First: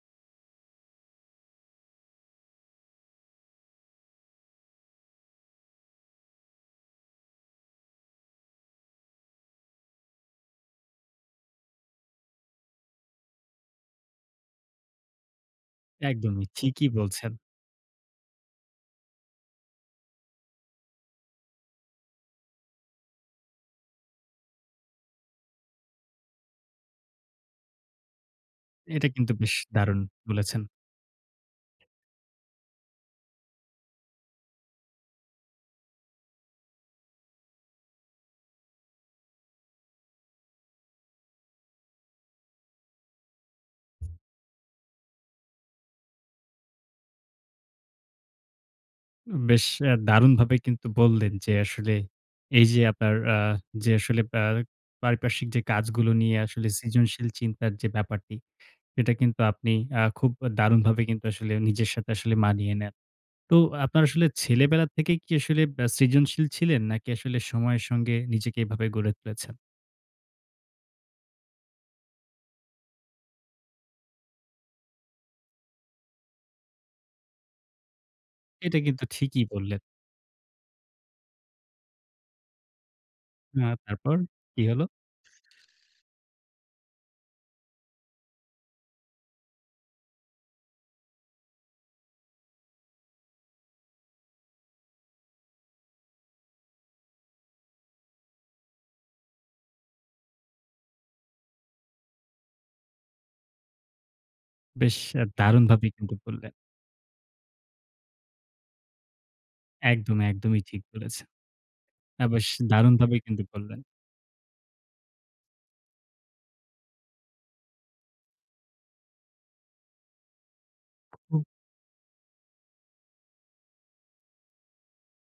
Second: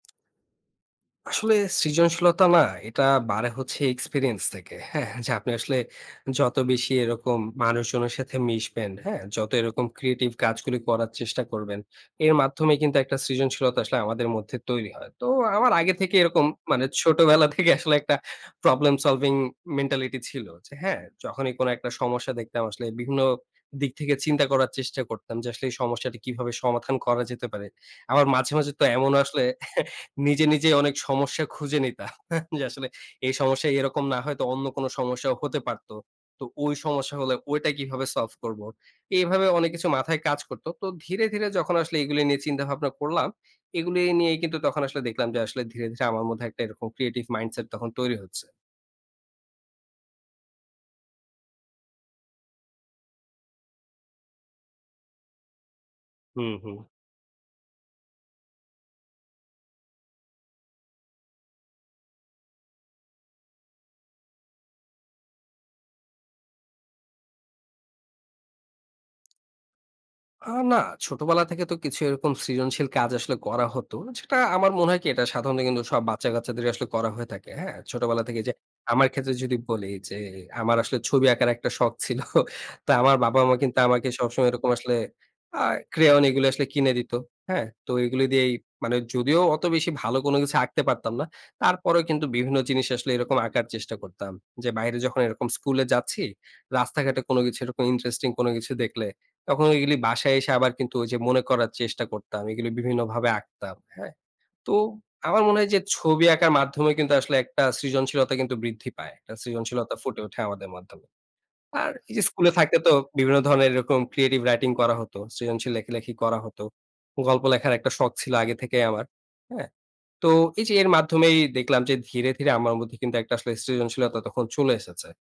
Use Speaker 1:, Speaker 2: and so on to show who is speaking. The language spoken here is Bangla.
Speaker 1: আসলে সৃজনশীলতা না, এটা বাড়ে হচ্ছে এক্সপেরিয়েন্স থেকে, হ্যাঁ? যে আপনি আসলে যত বেশি এরকম মানুষজনের সাথে মিশবেন, হ্যাঁ? যত এরকম ক্রিয়েটিভ কাজগুলি করার চেষ্টা করবেন, এর মাধ্যমেই কিন্তু একটা সৃজনশীলতা আসলে আমাদের মধ্যে তৈরি হয়। তো আমার আগে থেকেই
Speaker 2: একদমই
Speaker 1: এরকম, মানে
Speaker 2: ঠিকই বলছেন।
Speaker 1: ছোটবেলা থেকে আসলে একটা প্রবলেম সলভিং মেন্টালিটি ছিল। যে হ্যাঁ, যখনই কোনো একটা সমস্যা দেখতাম, আসলে বিভিন্ন দিক থেকে চিন্তা করার চেষ্টা করতাম যে আসলে এই সমস্যাটা কিভাবে সমাধান করা যেতে পারে? আবার মাঝে, মাঝে তো
Speaker 2: এটা
Speaker 1: এমন
Speaker 2: কিন্তু
Speaker 1: আসলে
Speaker 2: বেশ দারুণ
Speaker 1: নিজে,
Speaker 2: বলেছেন।
Speaker 1: নিজেই অনেক সমস্যা খুঁজে নিতাম। যে আসলে এই সমস্যায় এরকম না হয়েতো অন্য কোনো সমস্যাও হতে পারত। তো অই সমস্যা হলে ওইটা কিভাবে সলভ করব? এভাবে অনেক কিছু মাথায় কাজ করত। তো ধীরে, ধীরে যখন আসলে এগুলি নিয়ে চিন্তা ভাবনা করলাম, এগুলি নিয়েই কিন্তু তখন আসলে দেখলাম যে আসলে ধীরে, ধীরে আমার মধ্যে একটা এরকম ক্রিয়েটিভ মাইন্ডসেট তখন তৈরি হচ্ছে।
Speaker 2: উম বেশ অ্যা দারুণভাবেই কিন্তু বললেন যে, আসলে এই যে আপনার আ যে আসলে অ্যা পারিপার্শ্বিক যে কাজগুলো নিয়ে
Speaker 1: হুম,
Speaker 2: আসলে
Speaker 1: হুম।
Speaker 2: সৃজনশীল চিন্তার যে ব্যাপারটি, সেটা কিন্তু আপনি আ খুব দারুণভাবে কিন্তু আসলে নিজের সাথে আসলে মানিয়ে নেন। তো আপনার আসলে ছেলেবেলার থেকেই কি আসলে আ সৃজনশীল ছিলেন? নাকি আসলে সময়ের সঙ্গে নিজেকে এভাবে গড়ে তুলেছেন?
Speaker 1: আ না, ছোটবেলা থেকে তো কিছু এরকম সৃজনশীল কাজ আসলে করা হত। যেটা আমার মনে হয় কি, এটা সাধারণত কিন্তু সব বাচ্চা-গাচ্চাদেরই আসলে করা হয়ে থাকে, হ্যাঁ? ছোটবেলা থেকে যে
Speaker 2: এটা কিন্তু
Speaker 1: আমার ক্ষেত্রে
Speaker 2: ঠিকই
Speaker 1: যদি
Speaker 2: বললেন।
Speaker 1: বলি, যে আমার আসলে ছবি আঁকার একটা শখ ছিল। তো আমার বাবা মা
Speaker 2: আ
Speaker 1: কিন্তু আমাকে
Speaker 2: তারপর
Speaker 1: সবসময়
Speaker 2: কি
Speaker 1: এরকম
Speaker 2: হলো?
Speaker 1: আসলে আ crayon এগুলো আসলে কিনে দিত, হ্যাঁ? তো এগুলি দিয়েই, মানে যদিও অত বেশি ভালো কোনো কিছু আঁকতে পারতাম না, তারপরেও কিন্তু বিভিন্ন জিনিস আসলে এরকম আঁকার চেষ্টা করতাম। যে বাইরে যখন এরকম স্কুলে যাচ্ছি, রাস্তাঘাটে কোনো কিছু এরকম ইন্টারেস্টিং কোনো কিছু দেখলে, তখন এইগুলি বাসায় এসে আবার কিন্তু ওইযে মনে করার চেষ্টা করতাম। এগুলি বিভিন্নভাবে আঁকতাম, হ্যাঁ? তো
Speaker 2: বেশ আ
Speaker 1: আমার মনে হয় যে,
Speaker 2: দারুণভাবেই কিন্তু
Speaker 1: ছবি
Speaker 2: বললেন।
Speaker 1: আঁকার মাধ্যমে কিন্তু আসলে একটা সৃজনশীলতা কিন্তু বৃদ্ধি পায়। একটা সৃজনশীলতা
Speaker 2: একদম,
Speaker 1: ফুটে ওঠে
Speaker 2: একদমই
Speaker 1: আমাদের
Speaker 2: ঠিক
Speaker 1: মাধ্যমে।
Speaker 2: বলেছে।
Speaker 1: আর এই যে
Speaker 2: আ বেশ
Speaker 1: স্কুলে থাকলে তো
Speaker 2: দারুণভাবে
Speaker 1: বিভিন্ন
Speaker 2: কিন্তু
Speaker 1: ধরনের
Speaker 2: বললেন।
Speaker 1: এরকম ক্রিয়েটিভ রাইটিং করা হতো, সৃজনশীল লেখালেখি করা হত। গল্প লেখার একটা শখ ছিল আগে থেকেই আমার, হ্যাঁ? তো, এই যে এর মাধ্যমেই দেখলাম যে ধীরে, ধীরে আমার মধ্যে কিন্তু একটা আসলে সৃজনশীলতা তখন চলে এসেছে।